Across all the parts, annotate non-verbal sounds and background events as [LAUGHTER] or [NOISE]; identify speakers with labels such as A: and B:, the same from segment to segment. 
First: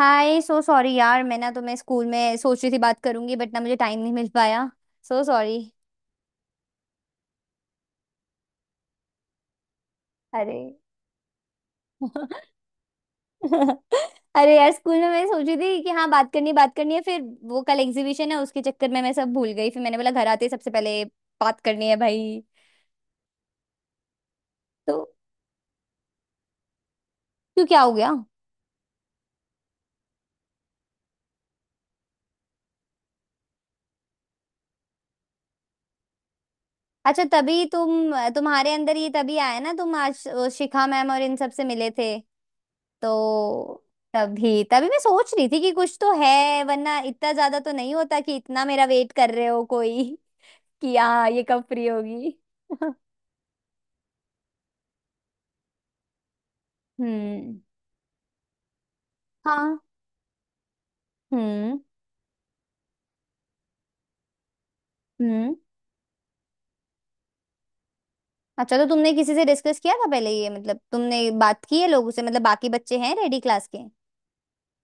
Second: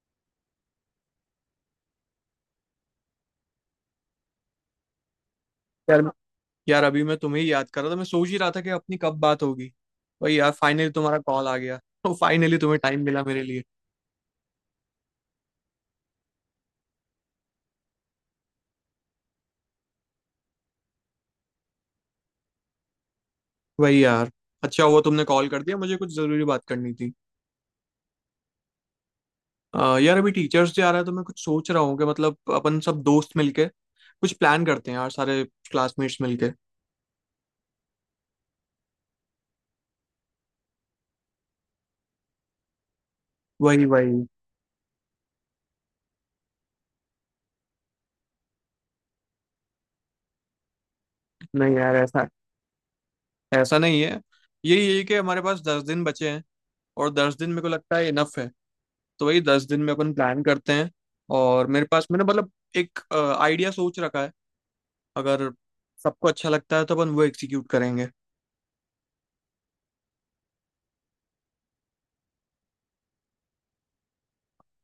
A: हाय so sorry यार मैं ना तुम्हें स्कूल में सोच रही थी बात करूंगी बट ना मुझे टाइम नहीं मिल पाया। सो सॉरी।
B: यार यार, अभी मैं तुम्हें ही याद कर रहा था। मैं सोच ही रहा था कि अपनी कब बात होगी। वही यार,
A: अरे
B: फाइनली तुम्हारा कॉल आ गया। तो फाइनली
A: [LAUGHS]
B: तुम्हें टाइम मिला मेरे लिए।
A: अरे यार स्कूल में मैं सोच रही थी कि हाँ बात करनी है। फिर वो कल एग्जीबिशन है उसके चक्कर में मैं सब भूल गई। फिर मैंने बोला घर आते ही सबसे पहले बात करनी है भाई।
B: वही यार, अच्छा
A: तो
B: हुआ तुमने कॉल कर दिया, मुझे कुछ जरूरी बात करनी थी।
A: क्यों क्या हो गया।
B: यार, अभी टीचर्स डे आ रहा है तो मैं कुछ सोच रहा हूँ कि मतलब अपन सब दोस्त मिलके कुछ प्लान करते हैं यार, सारे क्लासमेट्स मिलके।
A: अच्छा तभी तुम्हारे अंदर ये तभी आया ना तुम आज शिखा मैम और इन सब से मिले थे तो।
B: वही वही।
A: तभी तभी मैं सोच रही थी कि कुछ तो है वरना इतना ज्यादा तो नहीं होता कि इतना मेरा वेट कर रहे हो कोई [LAUGHS] कि हाँ ये कब
B: नहीं
A: फ्री
B: यार, ऐसा
A: होगी। [LAUGHS]
B: ऐसा नहीं है। यही यही कि हमारे पास 10 दिन बचे हैं, और 10 दिन
A: हम्म।
B: मेरे को लगता है इनफ है। तो वही दस
A: हाँ।
B: दिन में अपन प्लान करते हैं। और
A: हम्म।
B: मेरे पास मैंने मतलब एक आइडिया सोच रखा है, अगर
A: हम्म।
B: सबको अच्छा लगता है तो अपन वो एग्जीक्यूट करेंगे।
A: अच्छा तो तुमने किसी से डिस्कस किया था पहले ये मतलब तुमने बात की है लोगों से मतलब बाकी बच्चे हैं रेडी क्लास के।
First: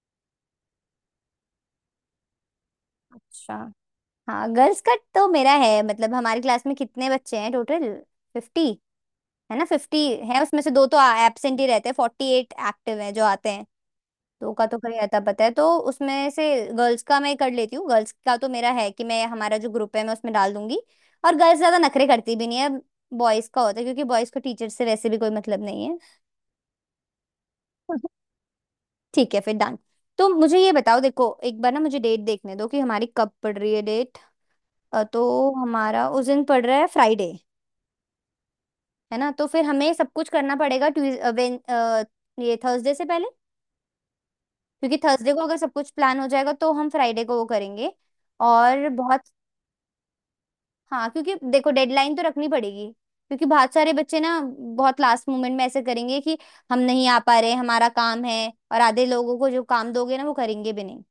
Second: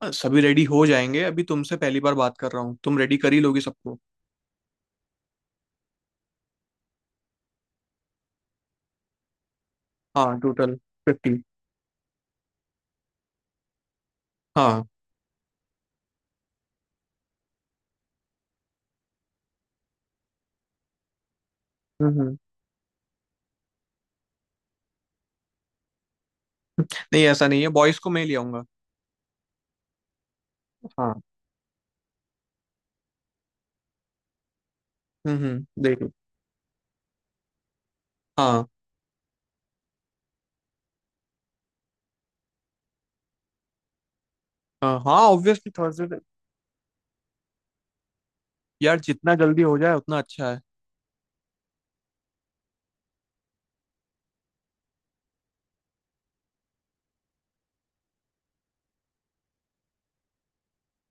B: सभी रेडी हो जाएंगे। अभी तुमसे पहली बार बात कर रहा हूँ, तुम रेडी कर ही
A: अच्छा।
B: लोगे सबको।
A: हाँ गर्ल्स का तो मेरा है मतलब हमारी क्लास में कितने बच्चे हैं टोटल। फिफ्टी। है ना फिफ्टी
B: हाँ
A: है उसमें से
B: टोटल
A: दो तो
B: 50।
A: एब्सेंट ही रहते हैं फोर्टी एट एक्टिव हैं जो आते हैं। दो का तो
B: हाँ।
A: कहीं आता पता है तो उसमें से गर्ल्स का मैं कर लेती हूँ। गर्ल्स का तो मेरा है कि मैं हमारा जो ग्रुप है मैं उसमें डाल दूंगी। और गर्ल्स ज्यादा नखरे करती
B: हम्म।
A: भी नहीं है। बॉयज का होता है क्योंकि बॉयज को टीचर से वैसे भी कोई मतलब नहीं है।
B: नहीं ऐसा नहीं है, बॉयज को
A: [LAUGHS]
B: मैं ले आऊंगा।
A: ठीक है फिर डन। तो मुझे ये बताओ
B: हाँ।
A: देखो एक बार ना मुझे डेट देखने दो कि हमारी कब पड़ रही है डेट। तो
B: हम्म,
A: हमारा
B: देखो।
A: उस दिन पड़ रहा है फ्राइडे।
B: हाँ।
A: है ना तो फिर हमें सब कुछ करना पड़ेगा ट्यूज अ, वेन अ, ये थर्सडे से पहले। क्योंकि
B: हाँ
A: थर्सडे को अगर
B: ऑब्वियसली
A: सब कुछ
B: थर्सडे।
A: प्लान हो जाएगा तो हम फ्राइडे को वो करेंगे। और
B: यार
A: बहुत।
B: जितना जल्दी हो जाए उतना अच्छा है।
A: हाँ क्योंकि देखो डेडलाइन तो रखनी पड़ेगी। क्योंकि बहुत सारे बच्चे ना बहुत लास्ट मोमेंट में ऐसे करेंगे कि हम नहीं आ पा रहे हमारा काम है और आधे लोगों को जो काम दोगे ना वो करेंगे भी नहीं।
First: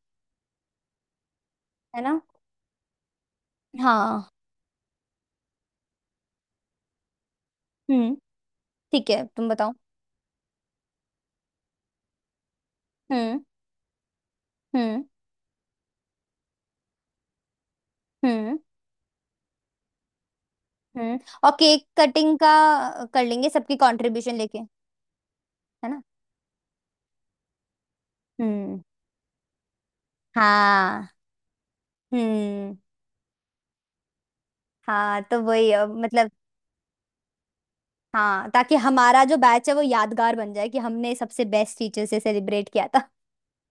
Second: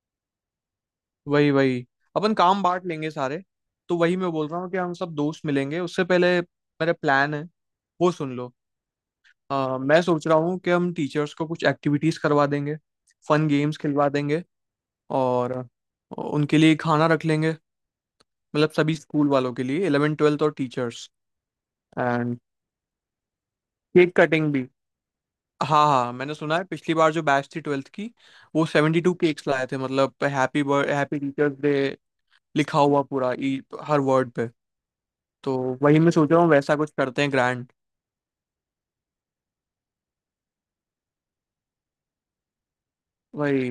B: वही वही।
A: है ना।
B: अपन काम बांट लेंगे सारे। तो वही
A: हाँ।
B: मैं बोल रहा हूँ कि हम सब दोस्त मिलेंगे, उससे पहले मेरा प्लान है, वो
A: हम्म।
B: सुन लो।
A: ठीक है तुम बताओ।
B: मैं सोच रहा हूँ कि हम टीचर्स को कुछ एक्टिविटीज करवा देंगे,
A: हम्म।
B: फन गेम्स खिलवा देंगे,
A: हम्म।
B: और उनके लिए खाना रख लेंगे,
A: हम्म।
B: मतलब सभी स्कूल वालों के लिए, इलेवन ट्वेल्थ और टीचर्स।
A: हम्म। और केक कटिंग
B: एंड
A: का। कर लेंगे सबकी
B: केक
A: कंट्रीब्यूशन
B: कटिंग
A: लेके
B: भी।
A: है
B: हाँ
A: ना।
B: हाँ, मैंने सुना है पिछली बार जो बैच थी 12वीं की, वो
A: हम्म।
B: 72 केक्स लाए थे, मतलब हैप्पी बर्थ
A: हाँ।
B: हैप्पी टीचर्स डे
A: हम्म।
B: लिखा हुआ पूरा, ई, हर वर्ड पे।
A: हाँ तो
B: तो
A: वही
B: वही मैं सोच
A: मतलब।
B: रहा हूँ वैसा कुछ करते हैं, ग्रैंड।
A: हाँ ताकि हमारा जो बैच है वो यादगार बन जाए कि हमने सबसे बेस्ट टीचर से सेलिब्रेट किया।
B: वही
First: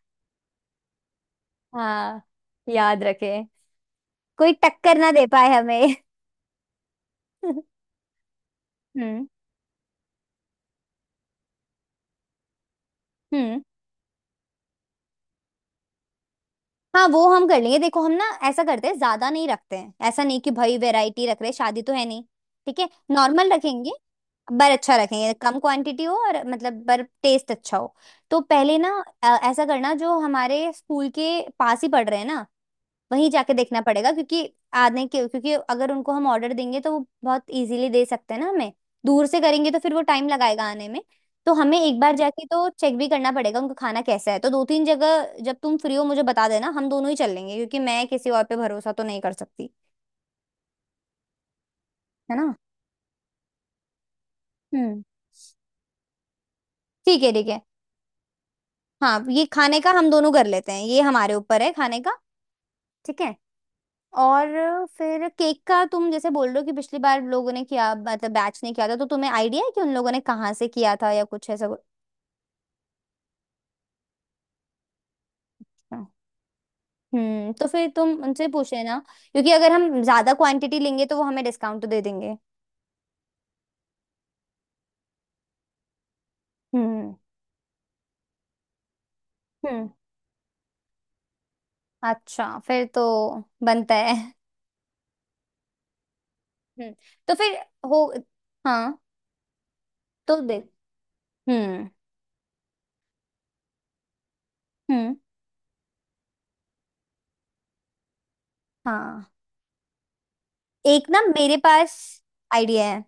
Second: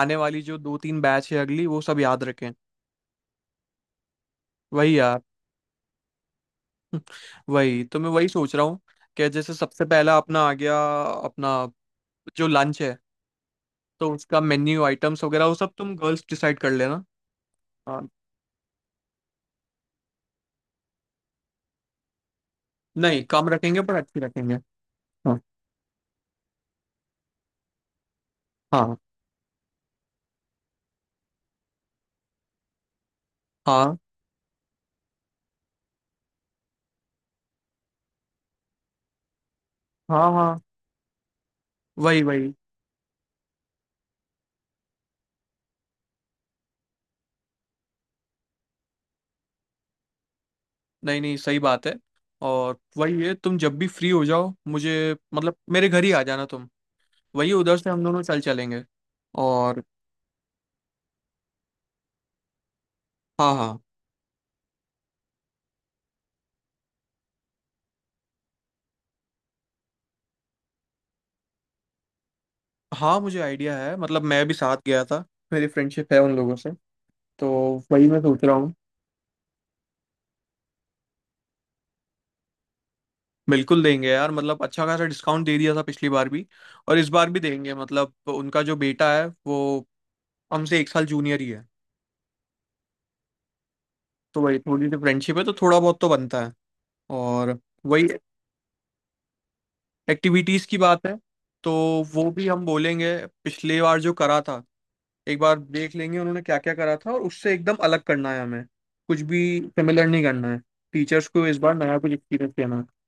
B: आने वाली जो दो तीन बैच है अगली, वो सब
A: हाँ।
B: याद रखें।
A: याद रखें। कोई टक्कर
B: वही
A: ना
B: यार।
A: दे पाए हमें।
B: [LAUGHS]
A: [LAUGHS]
B: वही, तो मैं वही सोच रहा हूँ
A: हम्म।
B: कि जैसे सबसे पहला अपना आ गया, अपना जो लंच है,
A: हम्म।
B: तो उसका मेन्यू आइटम्स वगैरह वो सब तुम गर्ल्स डिसाइड कर लेना।
A: हाँ वो हम कर लेंगे।
B: हाँ।
A: देखो हम ना ऐसा करते हैं, ज्यादा नहीं रखते हैं, ऐसा नहीं कि भाई वैरायटी रख रहे हैं, शादी तो है नहीं। ठीक है
B: नहीं कम
A: नॉर्मल
B: रखेंगे
A: रखेंगे।
B: पर अच्छी रखेंगे।
A: पर अच्छा रखेंगे,
B: हाँ
A: कम क्वांटिटी हो और मतलब पर टेस्ट अच्छा हो। तो पहले ना
B: हाँ।
A: ऐसा करना, जो हमारे स्कूल के पास ही पड़ रहे हैं ना वहीं जाके देखना
B: हाँ
A: पड़ेगा, क्योंकि आने के क्योंकि अगर उनको हम ऑर्डर देंगे तो वो बहुत इजीली दे सकते हैं ना हमें। दूर से करेंगे तो फिर वो टाइम
B: हाँ। हाँ।
A: लगाएगा आने में। तो हमें एक बार
B: वही
A: जाके
B: वही।
A: तो चेक भी करना पड़ेगा उनका खाना कैसा है, तो दो तीन जगह जब तुम फ्री हो मुझे बता देना, हम दोनों ही चल लेंगे क्योंकि मैं किसी और पे भरोसा तो नहीं कर सकती।
B: नहीं नहीं सही बात है।
A: है ना।
B: और वही है, तुम जब भी फ्री हो जाओ, मुझे
A: हम्म।
B: मतलब मेरे घर ही आ जाना तुम।
A: ठीक है। ठीक
B: वही
A: है।
B: उधर से हम दोनों चल चलेंगे।
A: हाँ ये खाने
B: और
A: का हम दोनों कर लेते हैं, ये हमारे ऊपर है, खाने का। ठीक है।
B: हाँ हाँ।
A: और फिर केक का तुम जैसे बोल रहे हो कि पिछली बार लोगों ने किया मतलब बैच ने किया था, तो तुम्हें आइडिया है कि उन लोगों ने कहाँ से किया था या कुछ ऐसा कुछ।
B: हाँ मुझे आइडिया है, मतलब मैं भी साथ गया था, मेरी फ्रेंडशिप
A: हाँ।
B: है उन लोगों से। तो
A: तो फिर
B: वही
A: तुम
B: मैं सोच
A: उनसे
B: रहा
A: पूछ
B: हूँ,
A: लेना, क्योंकि अगर हम ज्यादा क्वांटिटी लेंगे तो वो हमें डिस्काउंट तो दे देंगे।
B: बिल्कुल देंगे यार, मतलब अच्छा खासा डिस्काउंट दे दिया था पिछली बार भी, और इस
A: हम्म।
B: बार भी देंगे, मतलब उनका जो बेटा है वो
A: हम्म।
B: हमसे एक साल जूनियर ही है।
A: अच्छा फिर तो बनता है।
B: तो वही थोड़ी सी फ्रेंडशिप है तो थोड़ा बहुत तो बनता है।
A: हम्म। तो फिर
B: और
A: हो।
B: वही
A: हाँ। तो
B: एक्टिविटीज़
A: देख।
B: की बात है, तो
A: हम्म।
B: वो भी हम बोलेंगे, पिछली बार जो करा था
A: हम्म।
B: एक बार देख लेंगे उन्होंने क्या क्या करा था, और उससे एकदम अलग करना है हमें, कुछ
A: हाँ
B: भी सिमिलर नहीं करना है,
A: एक ना
B: टीचर्स को
A: मेरे
B: इस बार
A: पास
B: नया कुछ एक्सपीरियंस देना है।
A: आइडिया है।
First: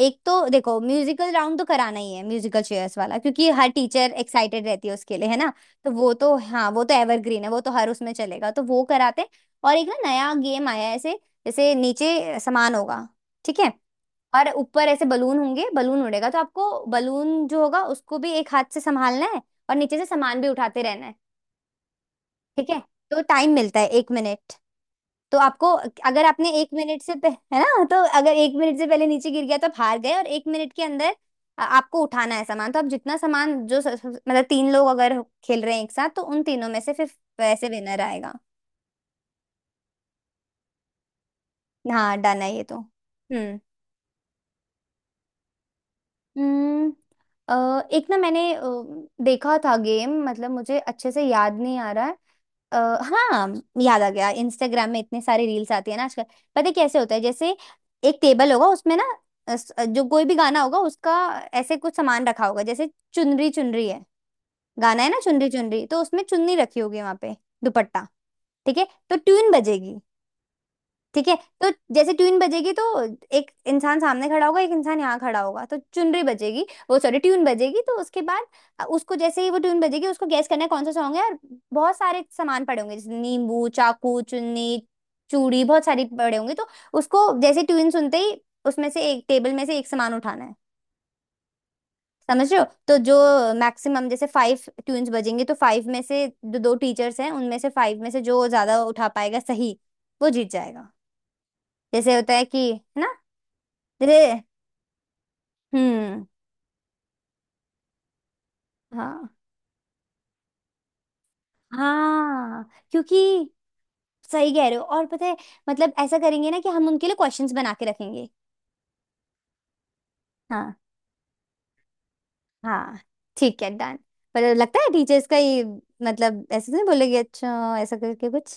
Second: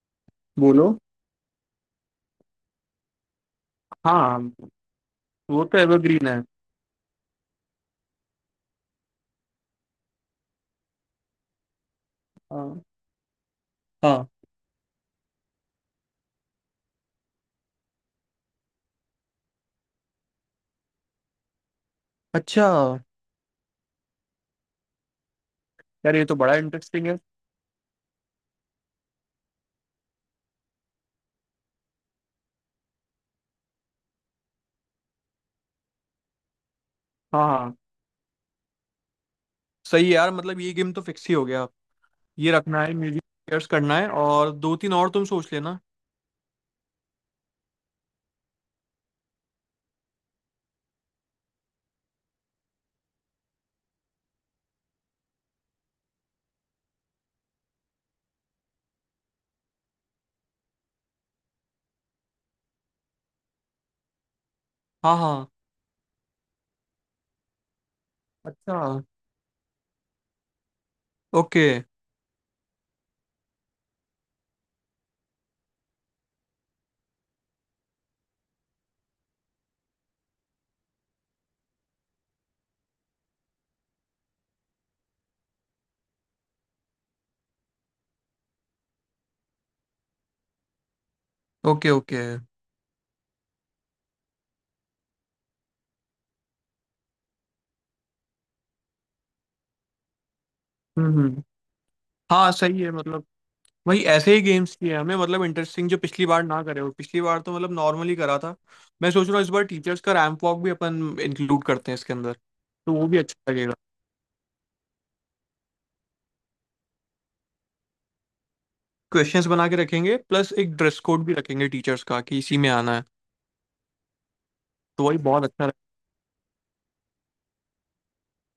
A: एक तो देखो
B: बोलो।
A: म्यूजिकल राउंड तो कराना ही है, म्यूजिकल चेयर्स वाला, क्योंकि हर टीचर
B: हाँ,
A: एक्साइटेड रहती है उसके लिए, है ना।
B: वो तो
A: तो वो
B: एवरग्रीन
A: तो
B: है।
A: हाँ वो तो एवरग्रीन है, वो तो हर उसमें चलेगा, तो वो कराते हैं। और एक ना नया गेम आया है ऐसे, जैसे नीचे सामान
B: हाँ
A: होगा। ठीक है।
B: हाँ
A: और ऊपर ऐसे बलून होंगे, बलून उड़ेगा, तो आपको बलून जो होगा उसको भी एक हाथ से संभालना है और नीचे से सामान भी उठाते रहना है।
B: अच्छा।
A: ठीक है। तो टाइम मिलता है एक मिनट। तो आपको
B: यार
A: अगर
B: ये तो
A: आपने
B: बड़ा
A: एक मिनट
B: इंटरेस्टिंग
A: से
B: है।
A: है ना, तो अगर एक मिनट से पहले नीचे गिर गया तो आप हार गए, और एक मिनट के अंदर आपको उठाना है सामान। तो आप जितना सामान जो मतलब तीन लोग अगर खेल रहे हैं एक साथ, तो उन तीनों में से फिर
B: हाँ
A: वैसे
B: हाँ
A: विनर आएगा।
B: सही है यार, मतलब ये गेम तो फिक्स ही हो गया।
A: हाँ डन
B: ये
A: है ये तो।
B: रखना है, म्यूजिक
A: हम्म।
B: चेयर्स करना है, और दो तीन और तुम सोच लेना।
A: हम्म, एक ना मैंने देखा था गेम, मतलब मुझे अच्छे से याद नहीं आ रहा है। अ, हाँ याद आ गया, इंस्टाग्राम में इतने सारे रील्स आती है ना आजकल। पता है कैसे होता है, जैसे एक टेबल होगा उसमें ना जो कोई भी गाना होगा उसका ऐसे कुछ सामान रखा होगा, जैसे चुनरी चुनरी है। गाना है
B: हाँ
A: ना चुनरी
B: हाँ
A: चुनरी, तो उसमें चुन्नी रखी होगी वहां पे। दुपट्टा।
B: अच्छा।
A: ठीक है। तो ट्यून बजेगी। ठीक है।
B: ओके
A: तो जैसे ट्यून बजेगी तो एक इंसान सामने खड़ा होगा, एक इंसान यहाँ खड़ा होगा, तो चुनरी बजेगी, वो सॉरी ट्यून बजेगी, तो उसके बाद उसको जैसे ही वो ट्यून बजेगी उसको गैस करना है कौन सा सॉन्ग है। और बहुत सारे सामान पड़े होंगे जैसे नींबू, चाकू, चुन्नी, चूड़ी, बहुत सारी पड़े होंगे, तो उसको जैसे ट्यून सुनते ही उसमें से एक टेबल में से एक सामान उठाना है।
B: Okay okay.
A: समझ रहे हो, तो जो मैक्सिमम जैसे फाइव ट्यून्स बजेंगे तो फाइव में से जो दो टीचर्स हैं उनमें से फाइव में से जो ज्यादा उठा पाएगा सही वो जीत जाएगा।
B: हम्म।
A: जैसे होता है
B: हाँ
A: कि,
B: सही है
A: है ना।
B: मतलब, भाई
A: रे।
B: ऐसे ही गेम्स किए हमने, मतलब इंटरेस्टिंग जो
A: हम्म।
B: पिछली बार ना करे हो, पिछली बार तो मतलब नॉर्मली करा था। मैं सोच
A: हाँ।
B: रहा हूँ इस बार टीचर्स का रैंप वॉक भी अपन इंक्लूड करते हैं इसके अंदर,
A: हाँ
B: तो वो भी
A: क्योंकि
B: अच्छा लगेगा।
A: सही कह रहे हो, और पता है मतलब ऐसा करेंगे ना कि हम उनके लिए क्वेश्चंस बना के रखेंगे।
B: क्वेश्चंस बना के रखेंगे, प्लस एक
A: हाँ।
B: ड्रेस कोड भी रखेंगे टीचर्स का कि इसी में आना
A: हाँ।
B: है।
A: ठीक है डन। पर लगता है
B: तो वही
A: टीचर्स का
B: बहुत
A: ही
B: अच्छा रहे।
A: मतलब ऐसे तो नहीं बोलेगी, अच्छा ऐसा करके कुछ।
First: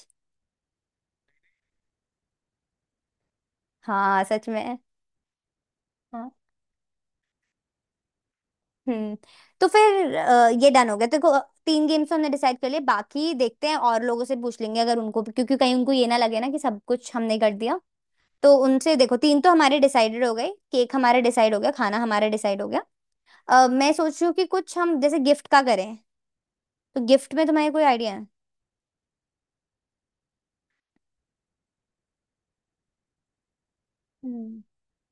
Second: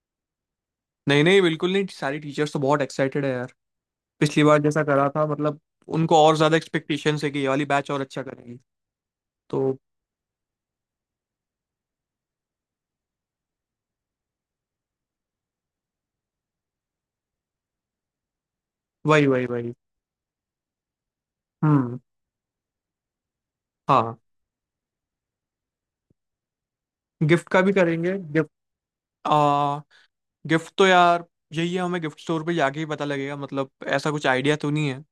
B: नहीं नहीं, बिल्कुल नहीं, सारी टीचर्स तो बहुत एक्साइटेड है यार,
A: हाँ
B: पिछली
A: सच
B: बार
A: में।
B: जैसा करा था मतलब, उनको
A: हाँ।
B: और ज्यादा एक्सपेक्टेशंस है कि ये वाली बैच और अच्छा करेगी।
A: हम्म।
B: तो
A: तो फिर ये डन हो गया, देखो तीन गेम्स हमने डिसाइड कर लिए, बाकी देखते हैं और लोगों से पूछ लेंगे, अगर उनको, क्योंकि कहीं उनको ये ना लगे ना कि सब कुछ हमने कर दिया। तो उनसे देखो
B: वही
A: तीन
B: वही
A: तो
B: वही।
A: हमारे डिसाइडेड हो गए, केक हमारा डिसाइड हो गया, खाना
B: हम्म।
A: हमारा डिसाइड हो गया। मैं
B: हाँ
A: सोच रही हूँ कि कुछ हम जैसे गिफ्ट का करें। तो गिफ्ट में
B: गिफ्ट का
A: तुम्हारे
B: भी
A: कोई आइडिया
B: करेंगे।
A: है।
B: गिफ्ट, गिफ्ट तो यार यही है, हमें गिफ्ट स्टोर पे जाके ही पता लगेगा, मतलब ऐसा कुछ आइडिया
A: हम्म।
B: तो नहीं है।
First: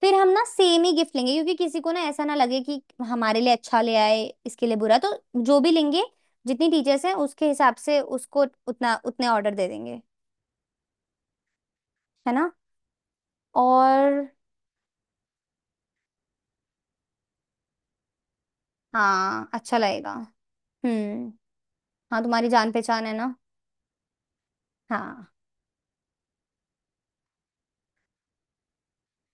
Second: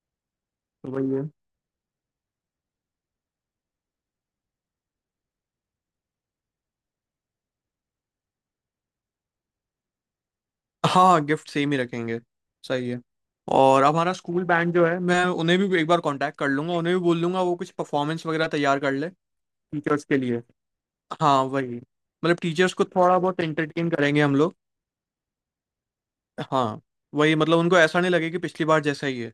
A: फिर हम ना सेम
B: तो
A: ही
B: वही
A: गिफ्ट
B: है।
A: लेंगे, क्योंकि किसी को ना ऐसा ना लगे कि हमारे लिए अच्छा ले आए, इसके लिए बुरा, तो जो भी लेंगे, जितनी टीचर्स हैं उसके हिसाब से उसको उतना उतने ऑर्डर दे देंगे।
B: हाँ गिफ्ट सेम ही रखेंगे।
A: है ना।
B: सही है। और हमारा
A: और।
B: स्कूल बैंड जो है, मैं उन्हें भी एक बार कांटेक्ट कर लूंगा, उन्हें भी बोल दूंगा वो कुछ परफॉर्मेंस वगैरह तैयार कर ले
A: हाँ अच्छा
B: टीचर्स
A: लगेगा।
B: के लिए।
A: हम्म।
B: हाँ वही,
A: हाँ
B: मतलब
A: तुम्हारी जान
B: टीचर्स को
A: पहचान है
B: थोड़ा
A: ना।
B: बहुत एंटरटेन करेंगे हम लोग।
A: हाँ।
B: हाँ वही, मतलब उनको ऐसा नहीं लगे कि पिछली बार जैसा ही है।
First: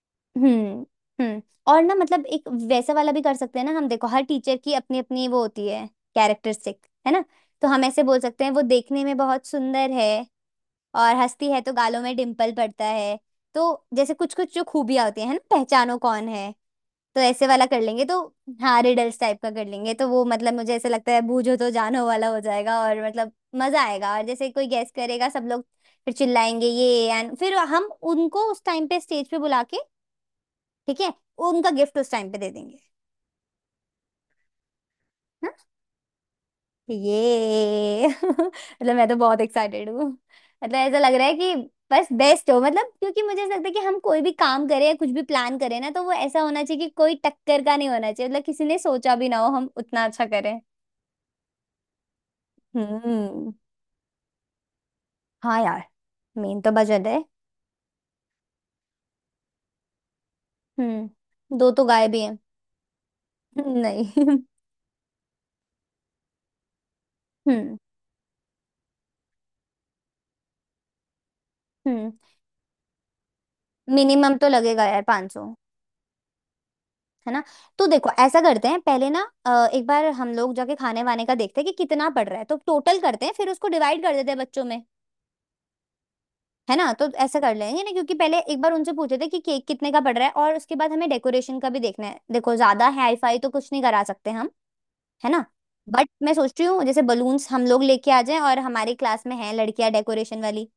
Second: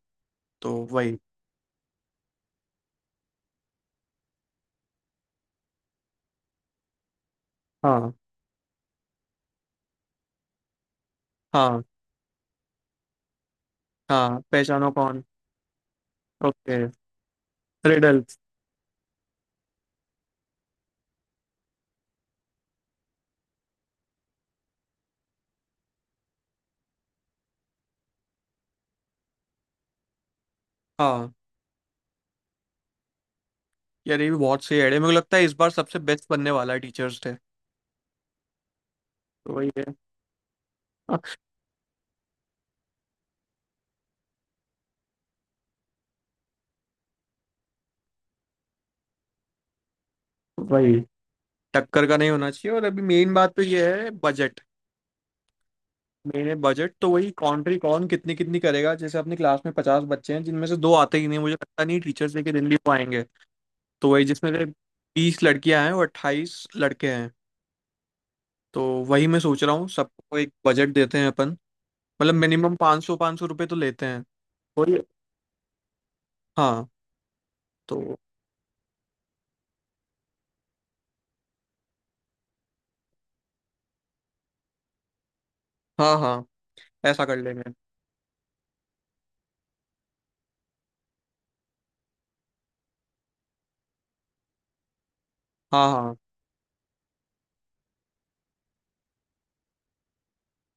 B: तो
A: हम्म।
B: वही।
A: हम्म। और ना मतलब एक वैसा वाला भी कर सकते हैं ना हम, देखो हर टीचर की अपनी अपनी वो होती है, कैरेक्टरिस्टिक है ना। तो हम ऐसे
B: हाँ।
A: बोल सकते हैं वो देखने में बहुत सुंदर है और हंसती है तो
B: हाँ।
A: गालों में डिम्पल पड़ता है। तो जैसे कुछ
B: हाँ
A: कुछ जो
B: पहचानो
A: खूबियां होती
B: कौन।
A: हैं है ना, पहचानो कौन है।
B: ओके।
A: तो ऐसे वाला कर लेंगे। तो
B: रिडल्स।
A: हाँ रिडल्स टाइप का कर लेंगे, तो वो मतलब मुझे ऐसे लगता है, बूझो तो जानो वाला हो जाएगा और मतलब मजा आएगा, और जैसे कोई गेस करेगा सब लोग फिर चिल्लाएंगे ये, एंड फिर हम उनको उस टाइम पे स्टेज पे बुला के। ठीक है।
B: हाँ
A: उनका गिफ्ट उस टाइम पे दे देंगे।
B: यार, ये भी बहुत सही आइडिया, मेरे को लगता है इस
A: हाँ
B: बार सबसे बेस्ट बनने वाला है टीचर्स डे।
A: ये [LAUGHS] मतलब मैं तो बहुत
B: वही है।
A: एक्साइटेड हूँ। मतलब ऐसा लग
B: हाँ,
A: रहा है कि बस बेस्ट हो, मतलब क्योंकि मुझे ऐसा लगता है कि हम कोई भी काम करें या कुछ भी प्लान करें ना, तो वो ऐसा होना चाहिए कि कोई टक्कर का नहीं होना चाहिए, मतलब किसी ने सोचा भी ना हो, हम उतना अच्छा करें।
B: वही, टक्कर का नहीं होना चाहिए, और अभी मेन
A: हम्म।
B: बात तो ये है बजट।
A: हाँ यार।
B: मेन है
A: मेन तो
B: बजट,
A: बजट
B: तो
A: है।
B: वही कॉन्ट्री कौन कितनी कितनी करेगा, जैसे अपनी क्लास में 50 बच्चे हैं जिनमें से दो आते ही नहीं, मुझे
A: दो
B: लगता
A: तो
B: नहीं
A: गाय भी
B: टीचर्स
A: हैं।
B: डे के दिन भी वो आएंगे।
A: [LAUGHS]
B: तो
A: नहीं
B: वही जिसमें
A: [LAUGHS]
B: से 20 लड़कियां हैं और 28 लड़के हैं।
A: हम्म।
B: तो वही मैं सोच रहा हूँ सबको एक बजट देते हैं अपन,
A: हम्म।
B: मतलब मिनिमम 500 500 रुपये तो लेते हैं।
A: मिनिमम तो लगेगा
B: वही।
A: यार 500।
B: हाँ।
A: है ना। तो देखो
B: तो
A: ऐसा करते हैं पहले ना एक बार हम लोग जाके खाने वाने का देखते हैं कि कितना पड़ रहा है, तो टोटल करते हैं, फिर उसको डिवाइड कर देते हैं बच्चों में।
B: हाँ हाँ
A: है ना। तो
B: ऐसा कर
A: ऐसा कर
B: लेंगे।
A: लेंगे ना, क्योंकि पहले एक बार उनसे पूछे थे कि केक कितने का पड़ रहा है, और उसके बाद हमें डेकोरेशन का भी देखना है, देखो ज्यादा हाई फाई तो कुछ नहीं करा सकते हम। है ना।
B: हाँ
A: बट
B: हाँ।
A: मैं सोच रही हूँ जैसे बलून्स हम लोग लेके आ जाएं और हमारी क्लास में हैं लड़कियां डेकोरेशन वाली।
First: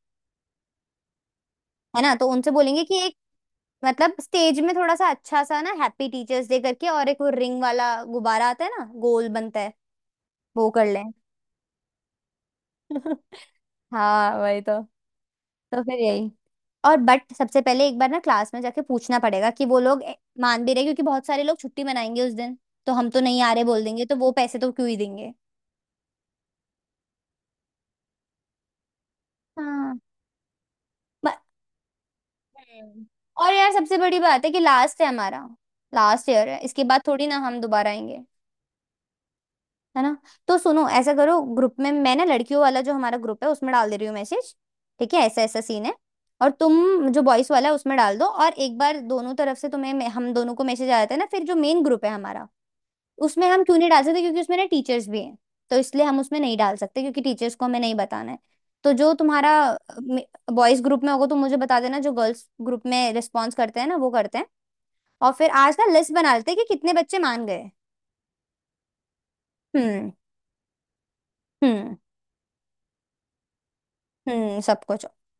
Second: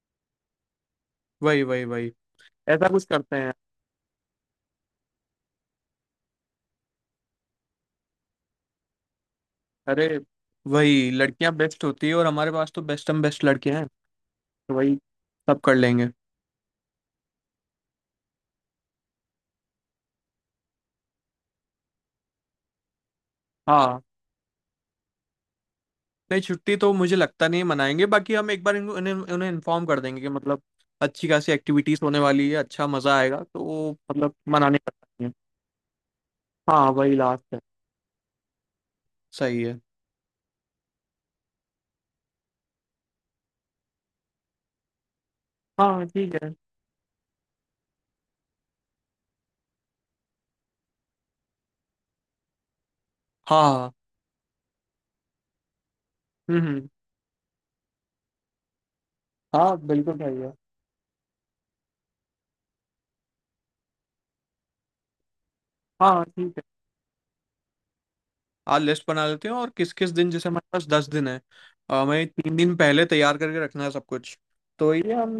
B: वही वही
A: है
B: वही,
A: ना। तो उनसे बोलेंगे
B: ऐसा
A: कि
B: कुछ
A: एक
B: करते हैं।
A: मतलब स्टेज में थोड़ा सा अच्छा सा ना हैप्पी टीचर्स डे करके, और एक वो रिंग वाला गुब्बारा आता है ना गोल बनता है,
B: अरे,
A: वो कर लें।
B: वही लड़कियां बेस्ट होती है और हमारे पास तो बेस्ट, हम बेस्ट
A: [LAUGHS]
B: लड़के हैं।
A: हाँ वही
B: तो
A: तो।
B: वही सब कर
A: तो फिर
B: लेंगे।
A: यही। और बट सबसे पहले एक बार ना क्लास में जाके पूछना पड़ेगा कि वो लोग मान भी रहे, क्योंकि बहुत सारे लोग छुट्टी मनाएंगे उस दिन। तो हम तो नहीं आ रहे बोल
B: हाँ।
A: देंगे तो वो पैसे तो क्यों ही देंगे।
B: नहीं छुट्टी तो मुझे लगता नहीं मनाएंगे, बाकी हम एक बार इन्हें उन्हें इन्फॉर्म
A: हाँ।
B: कर देंगे कि मतलब अच्छी
A: म-
B: खासी एक्टिविटीज होने वाली है, अच्छा
A: हम्म।
B: मजा आएगा,
A: और
B: तो
A: यार
B: वो
A: सबसे बड़ी
B: मतलब
A: बात है कि
B: मनाने का
A: लास्ट है
B: time है।
A: हमारा। लास्ट ईयर है, इसके
B: हाँ
A: बाद
B: वही
A: थोड़ी ना
B: लास्ट है।
A: हम दोबारा आएंगे।
B: सही है।
A: है ना? तो सुनो ऐसा करो, ग्रुप में मैं ना लड़कियों वाला जो हमारा ग्रुप है उसमें डाल दे रही हूँ मैसेज। ठीक है, ऐसा ऐसा सीन है।
B: हाँ ठीक है।
A: और तुम जो बॉयस वाला है उसमें डाल दो, और एक बार दोनों तरफ से तुम्हें हम दोनों को मैसेज आ जाता है ना, फिर जो मेन ग्रुप है हमारा, उसमें हम
B: हाँ
A: क्यों नहीं
B: हाँ।
A: डाल सकते क्योंकि उसमें ना टीचर्स भी हैं। तो इसलिए हम उसमें नहीं
B: हम्म
A: डाल
B: हम्म,
A: सकते क्योंकि टीचर्स को हमें नहीं बताना है। तो जो तुम्हारा
B: हाँ बिल्कुल सही है।
A: बॉयज ग्रुप में होगा तो मुझे बता देना, जो गर्ल्स ग्रुप में रिस्पॉन्स करते हैं ना वो करते हैं। और फिर आज ना लिस्ट
B: हाँ
A: बना लेते हैं
B: ठीक है,
A: कि कितने बच्चे मान गए।
B: आज लिस्ट बना लेते हैं, और किस किस
A: हम्म
B: दिन जैसे हमारे पास 10 दिन है।
A: हम्म।
B: हमें 3 दिन पहले तैयार करके रखना है सब कुछ।
A: हम्म, सब
B: तो
A: कुछ।
B: ये हम,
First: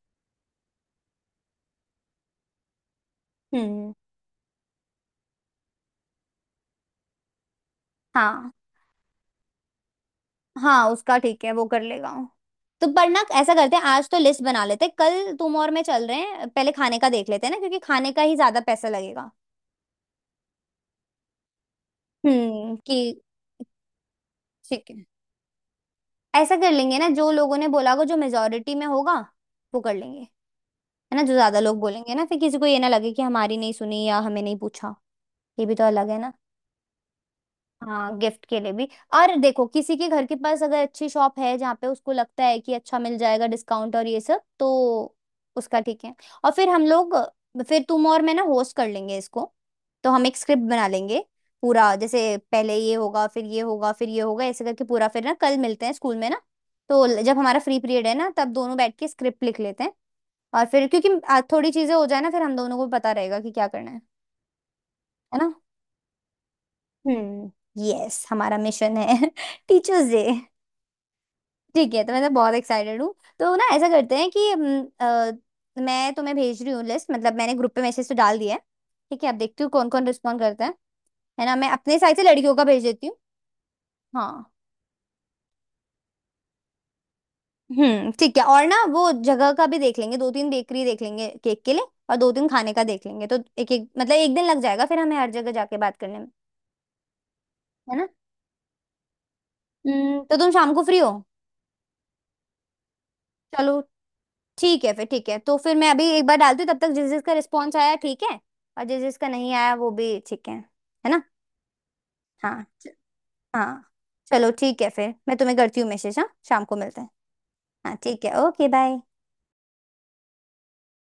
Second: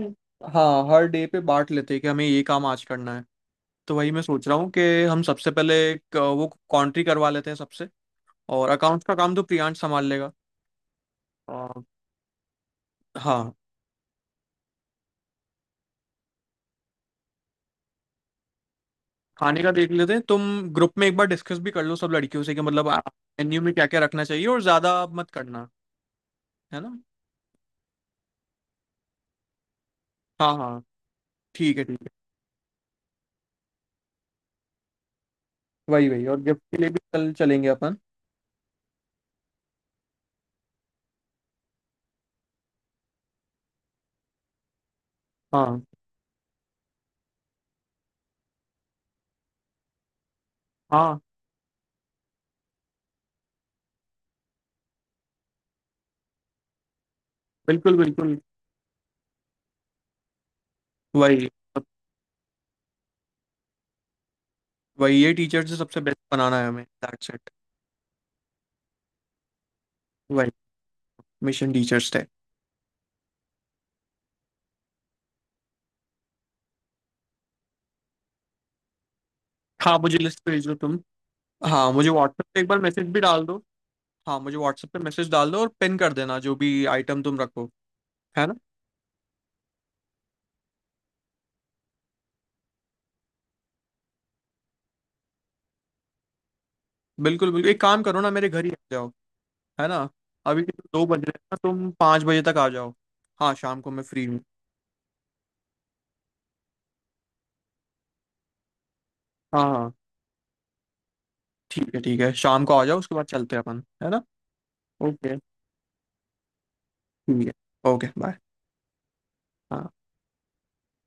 B: हाँ हर डे पे बांट लेते हैं कि हमें ये काम आज करना है।
A: हम्म।
B: तो वही मैं सोच रहा हूँ कि हम सबसे पहले एक, वो कॉन्ट्री करवा लेते हैं सबसे,
A: हाँ
B: और अकाउंट्स का काम तो प्रियांश संभाल लेगा।
A: हाँ, उसका ठीक है, वो कर
B: और
A: लेगा। तो पर ना
B: हाँ,
A: ऐसा करते हैं, आज तो लिस्ट बना लेते हैं, कल तुम और मैं चल रहे हैं, पहले खाने का देख लेते हैं ना, क्योंकि खाने का ही ज्यादा पैसा लगेगा।
B: खाने का देख लेते हैं। तुम ग्रुप में एक बार डिस्कस भी कर लो सब लड़कियों से कि मतलब
A: कि
B: मेन्यू में क्या क्या रखना चाहिए, और
A: ठीक
B: ज़्यादा
A: है,
B: मत करना,
A: ऐसा कर
B: है ना?
A: लेंगे ना, जो लोगों ने बोला होगा, जो मेजोरिटी में होगा वो कर लेंगे। है
B: हाँ हाँ,
A: ना, जो ज्यादा लोग
B: ठीक है ठीक है।
A: बोलेंगे ना, फिर किसी को ये ना लगे कि हमारी नहीं सुनी या हमें नहीं पूछा। ये भी तो
B: वही
A: अलग है
B: वही,
A: ना।
B: और गिफ्ट के लिए भी कल चलेंगे अपन।
A: हाँ, गिफ्ट के लिए भी। और देखो, किसी के घर के पास अगर अच्छी शॉप है जहाँ पे उसको लगता है कि अच्छा मिल जाएगा डिस्काउंट और ये सब, तो उसका
B: हाँ
A: ठीक है। और फिर हम लोग, फिर तुम और मैं ना होस्ट कर लेंगे इसको, तो हम एक स्क्रिप्ट बना
B: हाँ,
A: लेंगे पूरा, जैसे पहले ये होगा फिर ये होगा फिर ये होगा ऐसे करके पूरा। फिर ना कल मिलते हैं स्कूल में ना, तो जब हमारा फ्री
B: बिल्कुल,
A: पीरियड है ना,
B: बिल्कुल,
A: तब दोनों बैठ के स्क्रिप्ट लिख लेते हैं। और फिर क्योंकि
B: वही
A: थोड़ी चीजें हो जाए ना, फिर हम दोनों को पता रहेगा कि क्या करना है।
B: वही, ये
A: है ना।
B: टीचर से सबसे बेस्ट बनाना है हमें, दैट्स इट,
A: हम्म। यस, हमारा मिशन है [LAUGHS] टीचर्स डे।
B: वही मिशन
A: ठीक है, तो
B: टीचर्स
A: मैं
B: डे।
A: तो बहुत एक्साइटेड हूँ। तो ना ऐसा करते हैं कि मैं तुम्हें भेज रही हूँ लिस्ट, मतलब मैंने ग्रुप पे मैसेज तो डाल दिया है। ठीक है, अब देखती हूँ कौन
B: हाँ,
A: कौन
B: मुझे
A: रिस्पॉन्ड
B: लिस्ट
A: करता
B: भेज दो
A: है।
B: तुम।
A: है ना, मैं
B: हाँ,
A: अपने
B: मुझे
A: साइड से
B: व्हाट्सएप
A: लड़कियों
B: पे
A: का
B: एक बार
A: भेज देती
B: मैसेज
A: हूँ।
B: भी डाल दो। हाँ,
A: हाँ।
B: मुझे व्हाट्सएप पे मैसेज डाल दो और पिन कर देना जो भी आइटम तुम रखो,
A: ठीक है,
B: है ना?
A: और ना वो जगह का भी देख लेंगे, दो तीन बेकरी देख लेंगे केक के लिए और दो तीन खाने का देख लेंगे, तो एक एक मतलब एक दिन लग जाएगा फिर हमें हर जगह जाके बात करने में।
B: बिल्कुल, बिल्कुल, एक
A: है
B: काम
A: ना।
B: करो ना मेरे घर ही आ जाओ, है ना?
A: हम्म, तो तुम
B: अभी के
A: शाम को फ्री
B: 2
A: हो?
B: बज रहे हैं ना, तुम 5 बजे तक आ जाओ। हाँ,
A: चलो
B: शाम को मैं फ्री हूँ।
A: ठीक है फिर, ठीक है, तो फिर मैं अभी एक बार डालती हूँ, तब तक जिस जिसका रिस्पॉन्स आया ठीक है, और जिस जिसका नहीं
B: हाँ,
A: आया वो
B: हाँ,
A: भी ठीक है। है ना।
B: ठीक है, शाम
A: हाँ
B: को आ
A: च-
B: जाओ उसके बाद चलते हैं अपन,
A: हाँ
B: है ना?
A: चलो ठीक है फिर,
B: ओके,
A: मैं तुम्हें करती हूँ मैसेज। हाँ, शाम को मिलते हैं।
B: ठीक है,
A: हाँ
B: ओके,
A: ठीक है,
B: बाय।
A: Okay bye.
B: हाँ।